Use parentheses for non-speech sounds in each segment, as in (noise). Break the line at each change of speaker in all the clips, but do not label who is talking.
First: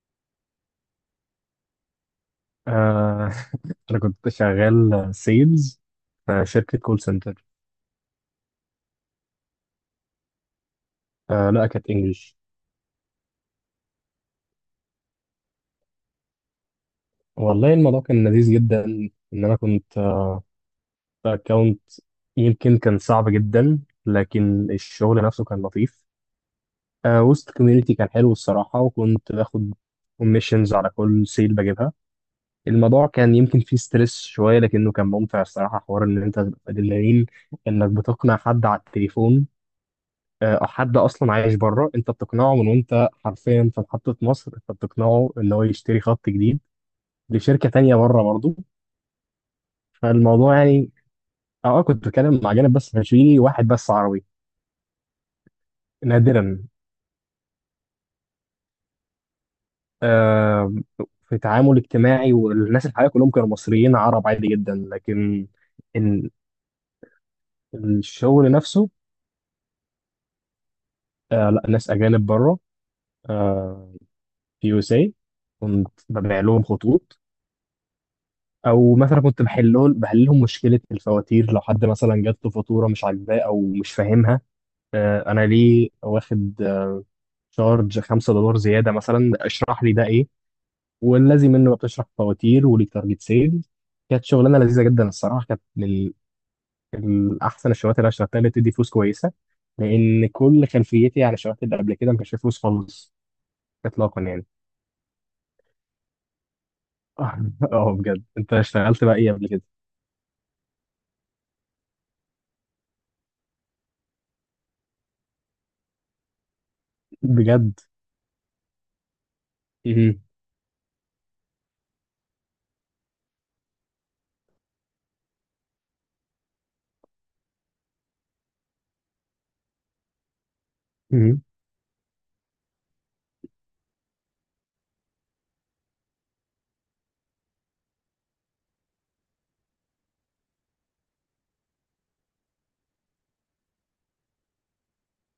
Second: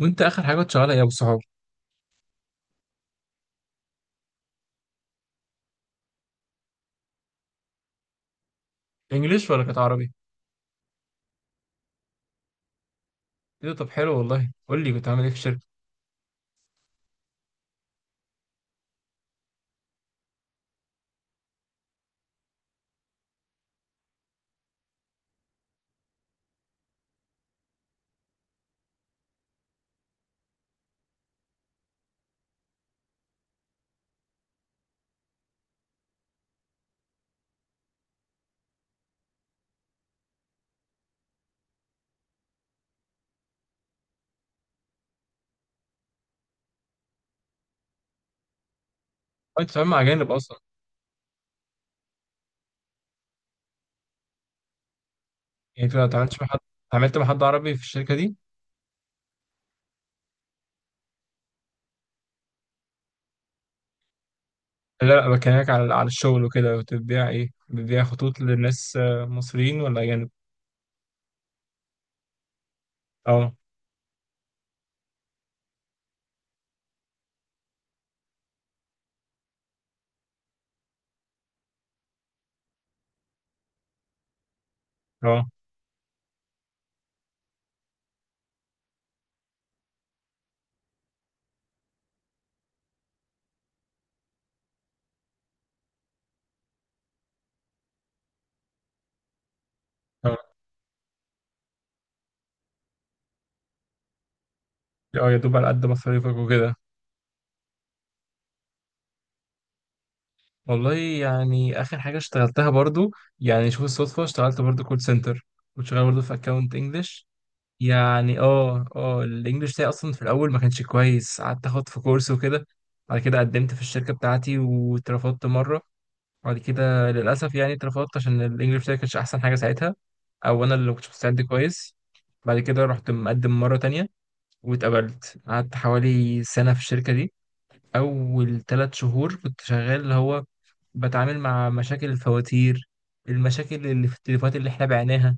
وانت اخر حاجه كنت شغالها ايه يا ابو الصحاب؟
آه، (laughs) أنا كنت شغال سيلز في شركة كول سنتر.
انجليش ولا كانت عربي؟
لا كانت إنجلش.
ايه ده، طب حلو والله، قول لي كنت عامل ايه في الشركه.
والله الموضوع كان لذيذ جدا، إن أنا كنت في أكونت، يمكن كان صعب جدا لكن الشغل نفسه كان لطيف. وسط كوميونيتي كان حلو الصراحة، وكنت باخد كوميشنز على كل سيل بجيبها. الموضوع كان يمكن فيه ستريس شوية لكنه كان ممتع الصراحة، حوار إن أنت تبقى أدرينالين، إنك بتقنع حد على التليفون. او حد اصلا عايش بره، انت بتقنعه من وانت حرفيا في محطه مصر، انت بتقنعه ان هو يشتري خط جديد لشركه تانية بره برضه.
انت بتتعامل مع اجانب
فالموضوع
اصلا؟
يعني، كنت بتكلم مع جانب بس ما كانش فيه واحد بس عربي.
يعني انت ما اتعاملتش
نادرا.
مع حد؟ اتعاملت مع حد عربي في الشركه دي؟
آه. في تعامل اجتماعي، والناس الحقيقه كلهم كانوا مصريين عرب عادي جدا،
لا، لا،
لكن
بكلمك على
ال-
الشغل وكده، كنت بتبيع ايه؟ بتبيع خطوط
الشغل نفسه.
للناس مصريين ولا اجانب؟
آه، لا ناس اجانب بره.
اه،
آه. في يو اس اي كنت ببيع لهم خطوط، او مثلا كنت بحلهم مشكله الفواتير، لو حد مثلا جات له فاتوره مش عاجباه او مش فاهمها. انا
اه،
ليه واخد شارج $5 زياده، مثلا اشرح لي ده ايه، والذي منه بتشرح فواتير وليك تارجت سيل. كانت شغلانه لذيذه جدا الصراحه، كانت من احسن الشغلات اللي انا اشتغلتها، اللي بتدي فلوس كويسه. لان
اه،
كل خلفيتي عن الشغلات اللي قبل كده ما كانش فيها فلوس خالص. اطلاقا يعني.
اه، يا دوب على قد مصاريفك وكده.
(laughs) اه، بجد انت اشتغلت بقى ايه قبل كده؟
والله يعني اخر حاجه اشتغلتها برضو، يعني شوف الصدفه، اشتغلت برضو كول سنتر، كنت شغال برضو في اكونت انجلش.
بجد.
يعني اه، اه، الانجليش بتاعي اصلا
مهم.
في الاول ما كانش كويس، قعدت اخد في كورس وكده. بعد كده قدمت في الشركه بتاعتي واترفضت مره. بعد كده للاسف يعني اترفضت عشان الانجليش بتاعي كانش احسن حاجه ساعتها، او انا اللي ما كنتش
مهم.
مستعد كويس. بعد كده رحت مقدم مره تانية واتقبلت، قعدت حوالي سنه في الشركه دي. اول ثلاث شهور كنت شغال اللي هو بتعامل مع مشاكل الفواتير، المشاكل اللي في التليفونات اللي احنا بعناها،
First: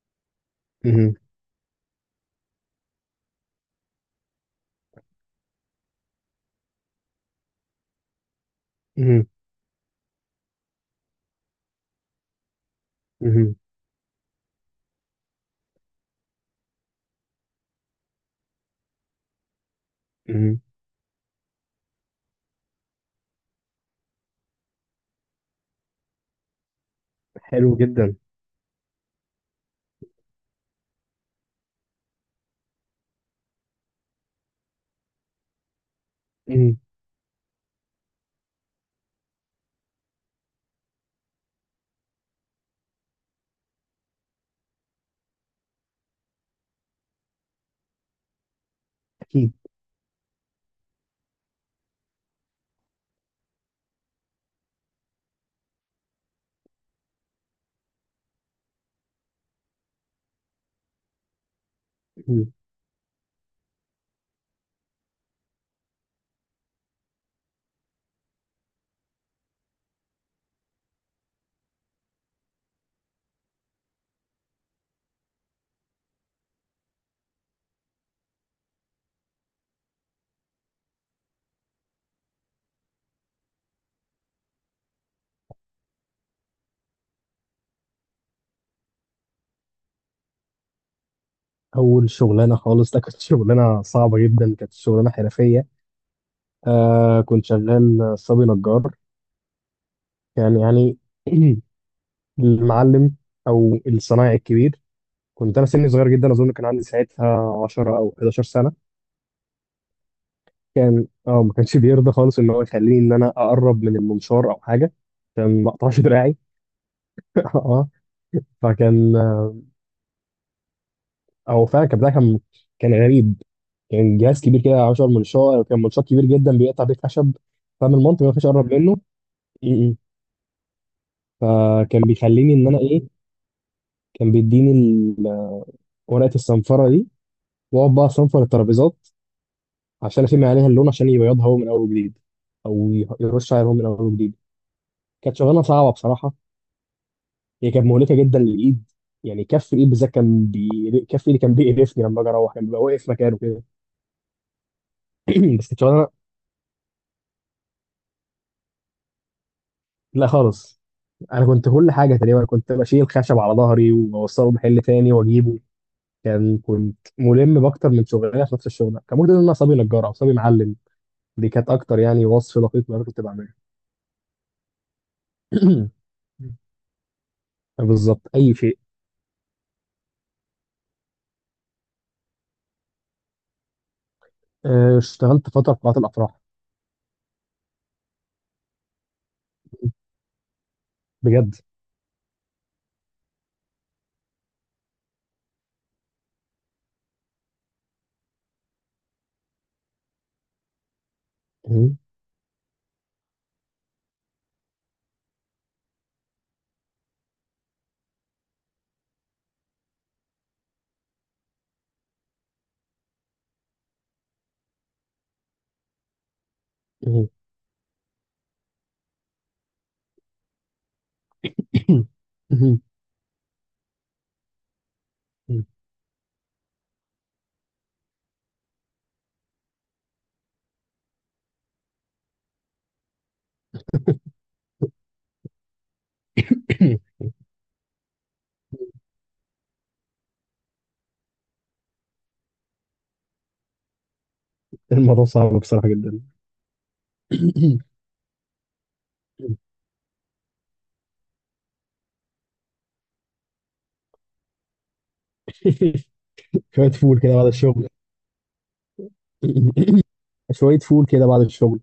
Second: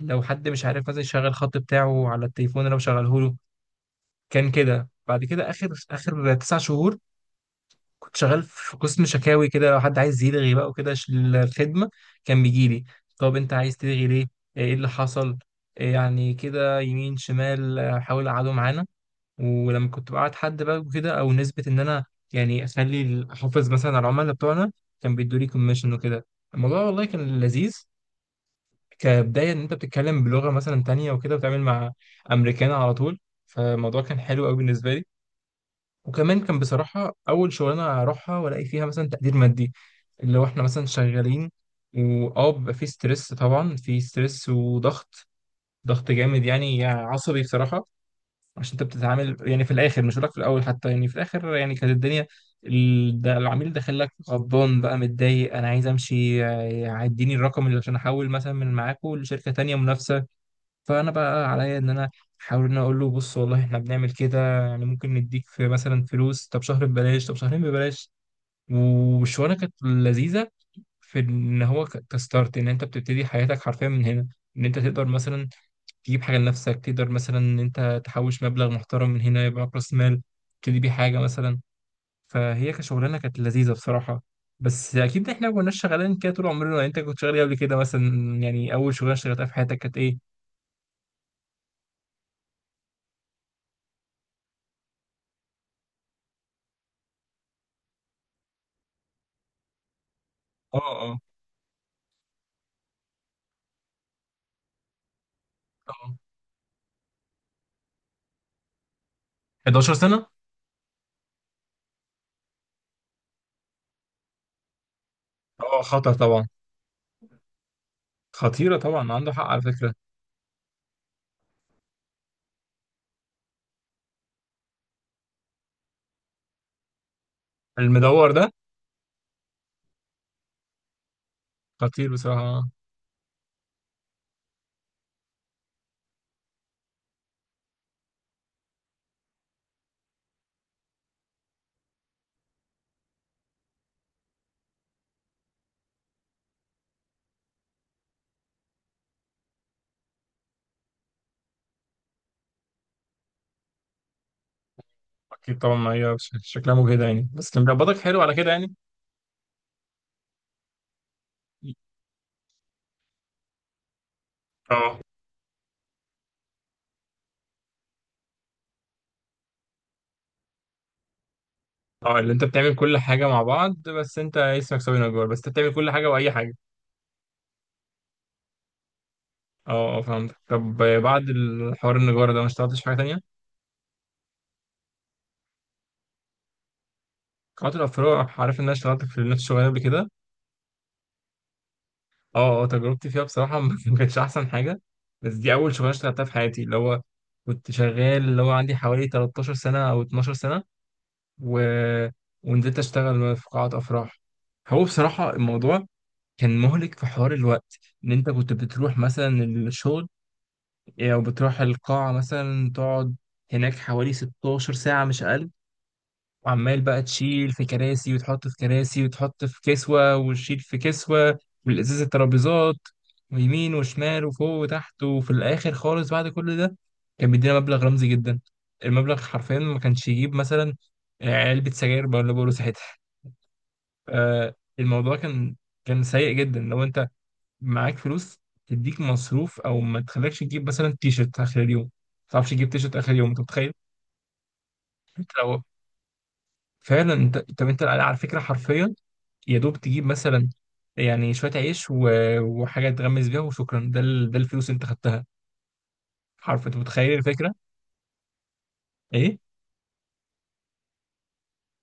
لو حد مش عارف مثلا يشغل الخط بتاعه على التليفون اللي انا بشغله له. كان كده. بعد كده اخر تسع شهور كنت شغال في قسم
مهم.
شكاوي كده، لو حد عايز يلغي بقى وكده الخدمه، كان بيجي لي: طب انت
مهم.
عايز تلغي ليه؟ ايه اللي حصل؟ إيه يعني كده يمين شمال، حاول اقعده معانا. ولما كنت بقعد
مم.
حد بقى وكده، او نسبه ان انا يعني اخلي احافظ مثلا على العملاء بتوعنا، كان بيدوا لي كوميشن وكده. الموضوع والله كان لذيذ،
حلو جدا.
كبداية إن أنت بتتكلم بلغة مثلا تانية وكده وتعمل مع أمريكان على طول. فالموضوع كان حلو أوي بالنسبة لي، وكمان كان
مم.
بصراحة أول شغلانة أروحها وألاقي فيها مثلا تقدير مادي. اللي هو إحنا مثلا شغالين، وأه بيبقى في ستريس، طبعا في ستريس وضغط، ضغط جامد يعني عصبي بصراحة. عشان أنت بتتعامل
اكيد.
يعني في الآخر، مش هقولك في الأول حتى، يعني في الآخر يعني كانت الدنيا، ده العميل داخل لك غضبان بقى متضايق: انا عايز امشي، اديني الرقم اللي عشان احول مثلا من معاكو لشركه تانية منافسه. فانا بقى عليا ان انا
مم.
احاول ان أنا اقول له بص والله احنا بنعمل كده، يعني ممكن نديك في مثلا فلوس، طب شهر ببلاش، طب شهرين ببلاش. والشغلانه كانت لذيذه في ان هو كستارت ان انت بتبتدي حياتك حرفيا من هنا، ان انت تقدر مثلا تجيب حاجه لنفسك، تقدر مثلا ان انت تحوش مبلغ محترم من هنا يبقى معاك راس مال تبتدي بيه حاجه مثلا. فهي كشغلانه كانت لذيذه بصراحه. بس اكيد احنا ما كناش شغالين كده طول عمرنا، يعني انت كنت شغال إيه قبل كده مثلا؟ يعني اول شغلانه اشتغلتها في حياتك كانت ايه؟
اول شغلانه خالص ده كانت (laughs) شغلانه صعبه جدا، كانت شغلانه حرفيه. آه، كنت شغال صبي نجار. كان يعني
اه،
(clears throat) المعلم او الصنايعي الكبير، كنت انا سني صغير
اه،
جدا، اظن كان عندي ساعتها 10 او 11 سنه.
11 سنة.
كان ما كانش بيرضى خالص ان هو يخليني ان انا اقرب من المنشار او حاجه، عشان ما
اه،
اقطعش
خطر
دراعي.
طبعا.
(laughs) اه.
خطيرة طبعا،
فكان
عنده حق على فكرة.
هو فعلا الكابتن، كان غريب. كان جهاز كبير كده، 10 منشار، كان منشار كبير جدا بيقطع بيه خشب. فاهم المنطق،
المدور
ما فيش
ده؟
اقرب منه. م-م. فكان
خطير
بيخليني ان
بصراحة.
انا ايه، كان بيديني ورقه الصنفره دي، واقعد بقى اصنفر الترابيزات، عشان افهم عليها اللون عشان يبيضها هو من اول وجديد، او يرش عليها هو من اول وجديد. كانت شغلانه صعبه بصراحه، هي كانت مهلكه جدا للايد، يعني كف الايد بالذات كان كف ايدي كان بيقرفني، لما اجي اروح كان بيبقى واقف مكانه كده. (clears throat)
أكيد
بس
طبعا،
كانت
ما
شغلانه.
هي شكلها مجهدة يعني، بس كان بيقبضك حلو على كده يعني.
لا خالص، انا كنت كل حاجه تقريبا، كنت بشيل خشب على ظهري واوصله محل
اه،
تاني واجيبه. كنت ملم باكتر من شغلانه في نفس الشغل، كان ممكن ان انا صبي نجار او صبي معلم. دي كانت اكتر
اه،
يعني
اللي أنت
وصف
بتعمل
دقيق ما
كل
أنا كنت
حاجة مع
بعمله.
بعض، بس أنت اسمك سوي نجار، بس أنت بتعمل كل حاجة
(clears throat)
وأي حاجة.
بالظبط اي شيء.
اه، اه، فهمت. طب بعد الحوار النجارة ده ما اشتغلتش في حاجة تانية؟
اشتغلت فتره في قاعات الافراح.
قطع الأفراد، عارف إن أنا اشتغلت في نفس الشغلانة قبل كده.
بجد.
اه، اه، تجربتي فيها بصراحة (laughs) ما كانتش أحسن حاجة. بس دي أول شغلانة اشتغلتها في حياتي، اللي هو كنت شغال، اللي هو عندي حوالي 13 سنة أو 12 سنة و... ونزلت أشتغل في قاعة أفراح. هو بصراحة الموضوع كان مهلك في حوار الوقت، إن أنت كنت بتروح مثلا الشغل أو بتروح القاعة مثلا تقعد هناك حوالي 16 ساعة مش أقل، وعمال بقى تشيل
(clears throat)
في كراسي وتحط في كراسي وتحط في كسوة وتشيل في كسوة والإزاز الترابيزات ويمين وشمال وفوق وتحت، وفي الآخر خالص بعد كل ده كان بيدينا مبلغ رمزي جدا. المبلغ حرفيا ما كانش يجيب مثلا علبة سجاير بقى اللي بقوله ساعتها. الموضوع كان سيء جدا. لو أنت معاك فلوس تديك مصروف أو ما تخليكش تجيب مثلا تيشرت آخر اليوم، ما تعرفش تجيب تيشرت آخر اليوم، أنت متخيل؟
(laughs) الموضوع
أنت
صعب
لو
بصراحه جدا.
فعلا أنت، طب أنت
(clears throat)
على فكرة حرفيا يا دوب تجيب مثلا يعني شوية عيش وحاجة تغمس بيها وشكرا. ده ده الفلوس اللي انت خدتها
(laughs)
حرف، انت
شويه
متخيل
فول كده بعد
الفكرة؟
الشغل.
ايه
(clears throat) (coughs) شويه فول كده بعد الشغل.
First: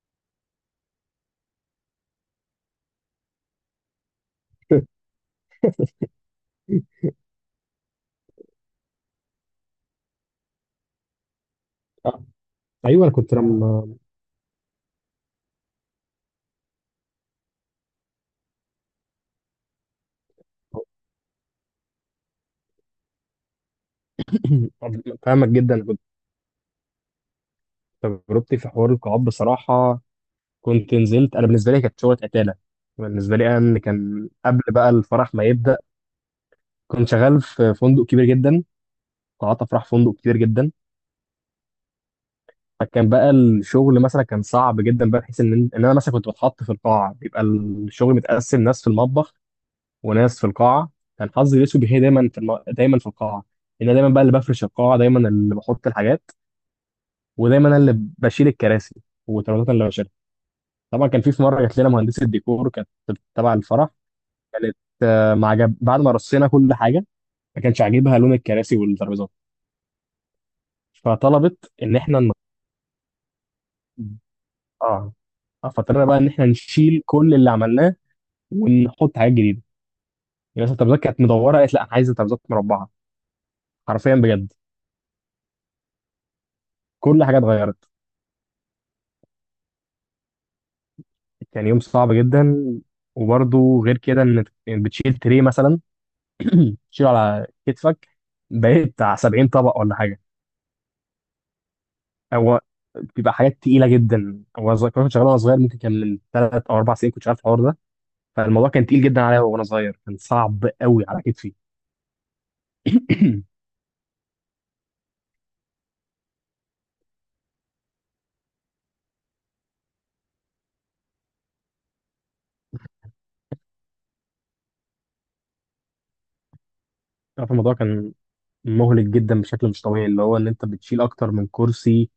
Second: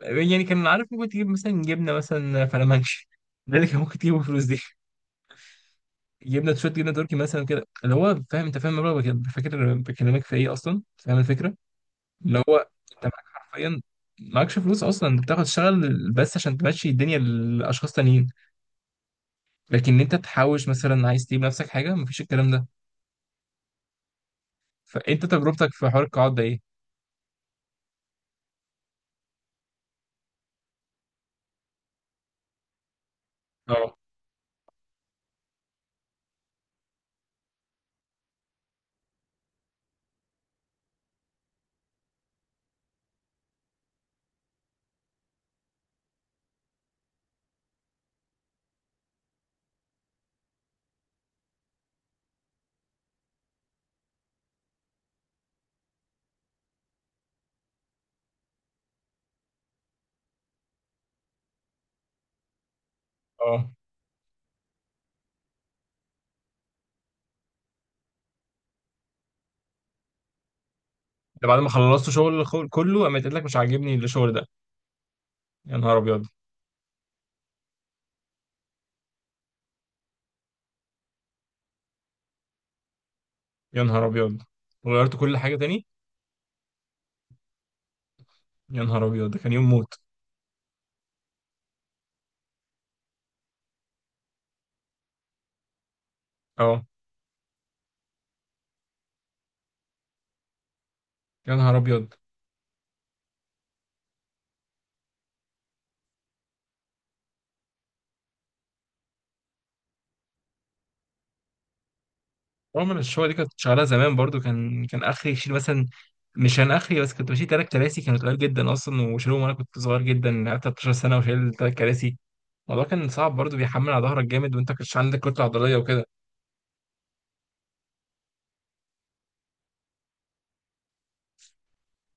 يعني، كان عارف ممكن تجيب مثلا جبنة مثلا فلامنش، ده اللي كان ممكن تجيبه بالفلوس دي. جبنة شوية، جبنة تركي مثلا كده، اللي هو فاهم، انت فاهم المبلغ فاكر بكلمك في ايه اصلا، فاهم الفكرة؟
آه،
اللي هو انت
ايوه
معاك
انا كنت
حرفيا،
لما،
معكش فلوس اصلا، انت بتاخد تشتغل بس عشان تمشي الدنيا لاشخاص تانيين، لكن انت تحوش مثلا عايز تجيب نفسك حاجة مفيش الكلام ده. فانت
فاهمك
تجربتك
جدا
في
كنت،
حوار القاعات ده ايه؟
تجربتي في حوار القاعات بصراحه، كنت نزلت انا بالنسبه لي كانت شغله قتاله، بالنسبه لي انا إن
اه،
كان قبل بقى الفرح ما يبدا. كنت شغال في فندق كبير جدا، قاعات افراح فندق كبير جدا. فكان بقى الشغل مثلا كان صعب جدا بقى، بحيث ان انا مثلا كنت بتحط في القاعه، بيبقى الشغل متقسم ناس في المطبخ، وناس في القاعه. كان حظي الاسود هي دايما في القاعه، ان انا دايما بقى اللي بفرش القاعه، دايما اللي بحط الحاجات، ودايما انا اللي بشيل الكراسي وترابيزات اللي. طبعا كان في مره جات لنا مهندسه ديكور كانت تبع
اه،
الفرح، كانت ما عجب بعد ما رصينا كل حاجه، ما كانش عاجبها لون الكراسي والترابيزات.
ده بعد ما
فطلبت ان
خلصت
احنا ن...
شغل كله قامت قالت لك مش عاجبني الشغل ده؟
اه آه،
يا نهار
فاضطرينا بقى
ابيض.
ان احنا نشيل كل اللي عملناه ونحط حاجات جديده. يعني مثلا الترابيزات كانت مدوره، قالت لا، انا عايزه ترابيزات مربعه.
يا نهار
حرفيا
ابيض.
بجد،
وغيرت كل حاجه تاني؟
كل حاجه اتغيرت.
يا نهار ابيض، ده كان يوم موت.
كان يوم صعب جدا. وبرده غير كده، ان بتشيل تري مثلا
اه.
تشيله على كتفك، بقيت بتاع 70 طبق ولا حاجه.
يا نهار ابيض.
هو بيبقى حاجات تقيله جدا، كنت شغال وانا صغير، ممكن كان من ثلاث او اربع سنين كنت شغال في الحوار ده. فالموضوع كان تقيل جدا عليا، وانا صغير كان صعب قوي على كتفي.
رغم ان الشغل دي كانت
(clears throat)
شغاله زمان برضو، كان اخري يشيل مثلا، مش كان اخري بس، كنت بشيل تلات كراسي كانوا تقال جدا اصلا وشيلهم، وانا كنت صغير جدا، قعدت 13 سنه وشايل تلات كراسي. الموضوع كان صعب برضو، بيحمل على ظهرك جامد وانت كنتش عندك كتله عضليه وكده.
عارف الموضوع كان مهلك جدا بشكل مش طبيعي، اللي هو ان انت بتشيل اكتر من كرسي،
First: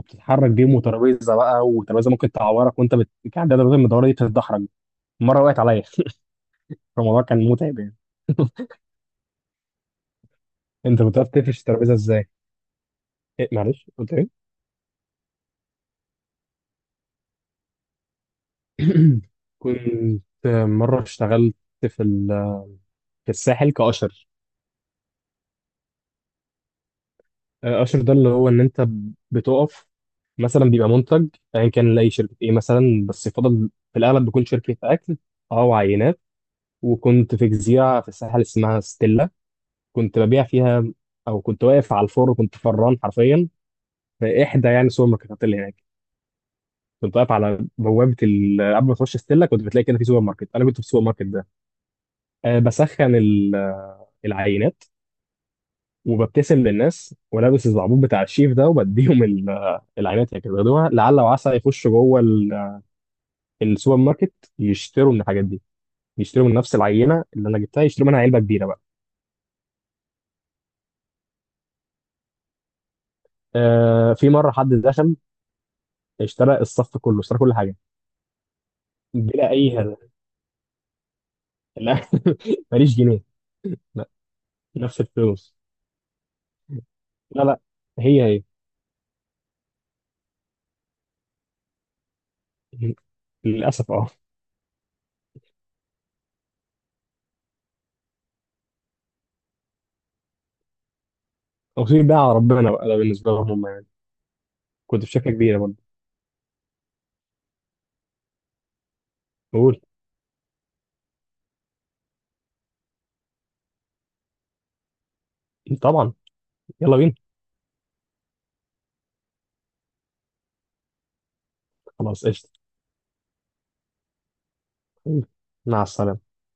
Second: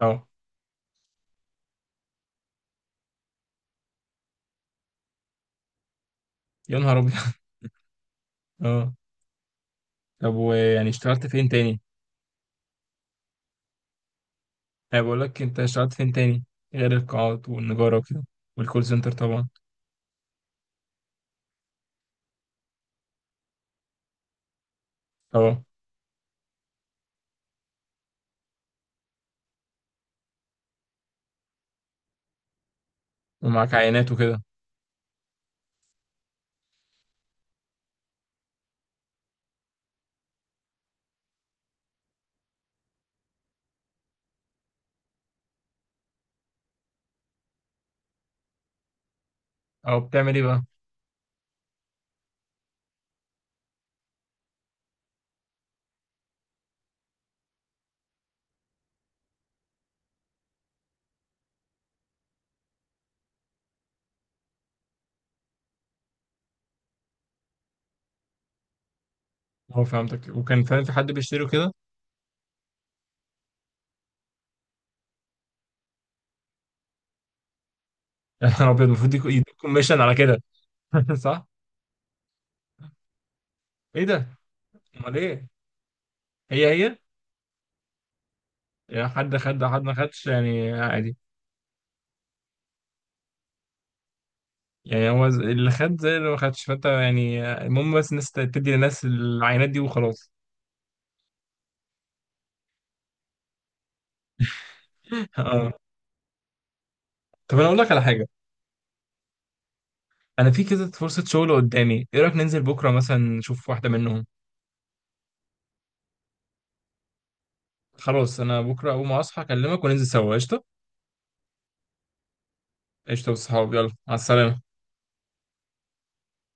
اه.
بيه، وترابيزه بقى، وترابيزه ممكن تعورك، وانت كان عندها ترابيزه المدوره دي بتتدحرج، مره وقعت عليا
يا
(laughs)
نهار ابيض.
فالموضوع كان متعب يعني. (laughs)
(laughs) اه. طب ويعني
انت
اشتغلت
بتعرف
فين
تقفش
تاني؟
الترابيزه ازاي؟ إيه معلش، قلت ايه؟
انا بقول لك انت اشتغلت فين تاني، غير القاعات والنجارة وكده والكول سنتر
(clears throat)
طبعا.
كنت مره اشتغلت في ال... في الساحل كاشر،
اه.
اشر ده اللي هو ان انت بتقف، مثلا بيبقى منتج ايا كان لاي شركه ايه مثلا، بس يفضل
ومعاك
في
عينات
الاغلب
وكده.
بيكون شركه اكل، او عينات. وكنت في جزيره في الساحل اسمها ستيلا، كنت ببيع فيها. او كنت واقف على الفور، كنت فران حرفيا في احدى يعني السوبر ماركتات اللي هناك. كنت واقف على بوابه قبل ما تخش ستيلا كنت بتلاقي
اه،
كده في سوبر
بتعمل ايه
ماركت،
بقى؟
انا كنت في السوبر ماركت ده. أه بسخن العينات، وببتسم للناس، ولابس الزعبوط بتاع الشيف ده، وبديهم العينات، هي كده بياخدوها لعل وعسى يخشوا جوه السوبر ماركت، يشتروا من الحاجات دي، يشتروا من نفس العينه اللي انا جبتها، يشتروا منها علبه كبيره بقى.
اه، فهمتك. وكان فعلا في حد بيشتري كده؟
آه، في مره حد دخل، اشترى الصف كله، اشترى كل حاجه،
(laughs) يا نهار ابيض، المفروض
بلا
يديك
اي هدف.
كوميشن على كده. (laughs) صح.
لا (laughs) ماليش جنيه.
ايه
لا،
ده؟
نفس
امال ايه؟
الفلوس.
هي، هي.
لا، لا، هي،
يعني حد خد حد ما خدش يعني عادي؟
هي، للاسف اه.
يعني هو اللي خد زي اللي ما خدش، فانت يعني المهم بس الناس تدي للناس العينات دي وخلاص.
توصيل بقى على ربنا بقى، ده بالنسبه لهم هم يعني. كنت في شركه
(laughs)
كبيره
اه.
برضه.
طب انا اقول لك على حاجه.
قول.
انا في كده فرصه شغل قدامي، ايه رايك ننزل بكره مثلا نشوف واحده منهم؟
طبعا، يلا بينا.
خلاص، انا بكره اول ما اصحى اكلمك وننزل سوا قشطه.
خلاص قشطه.
قشطه، والصحاب يلا، على السلامه.
مع السلامة.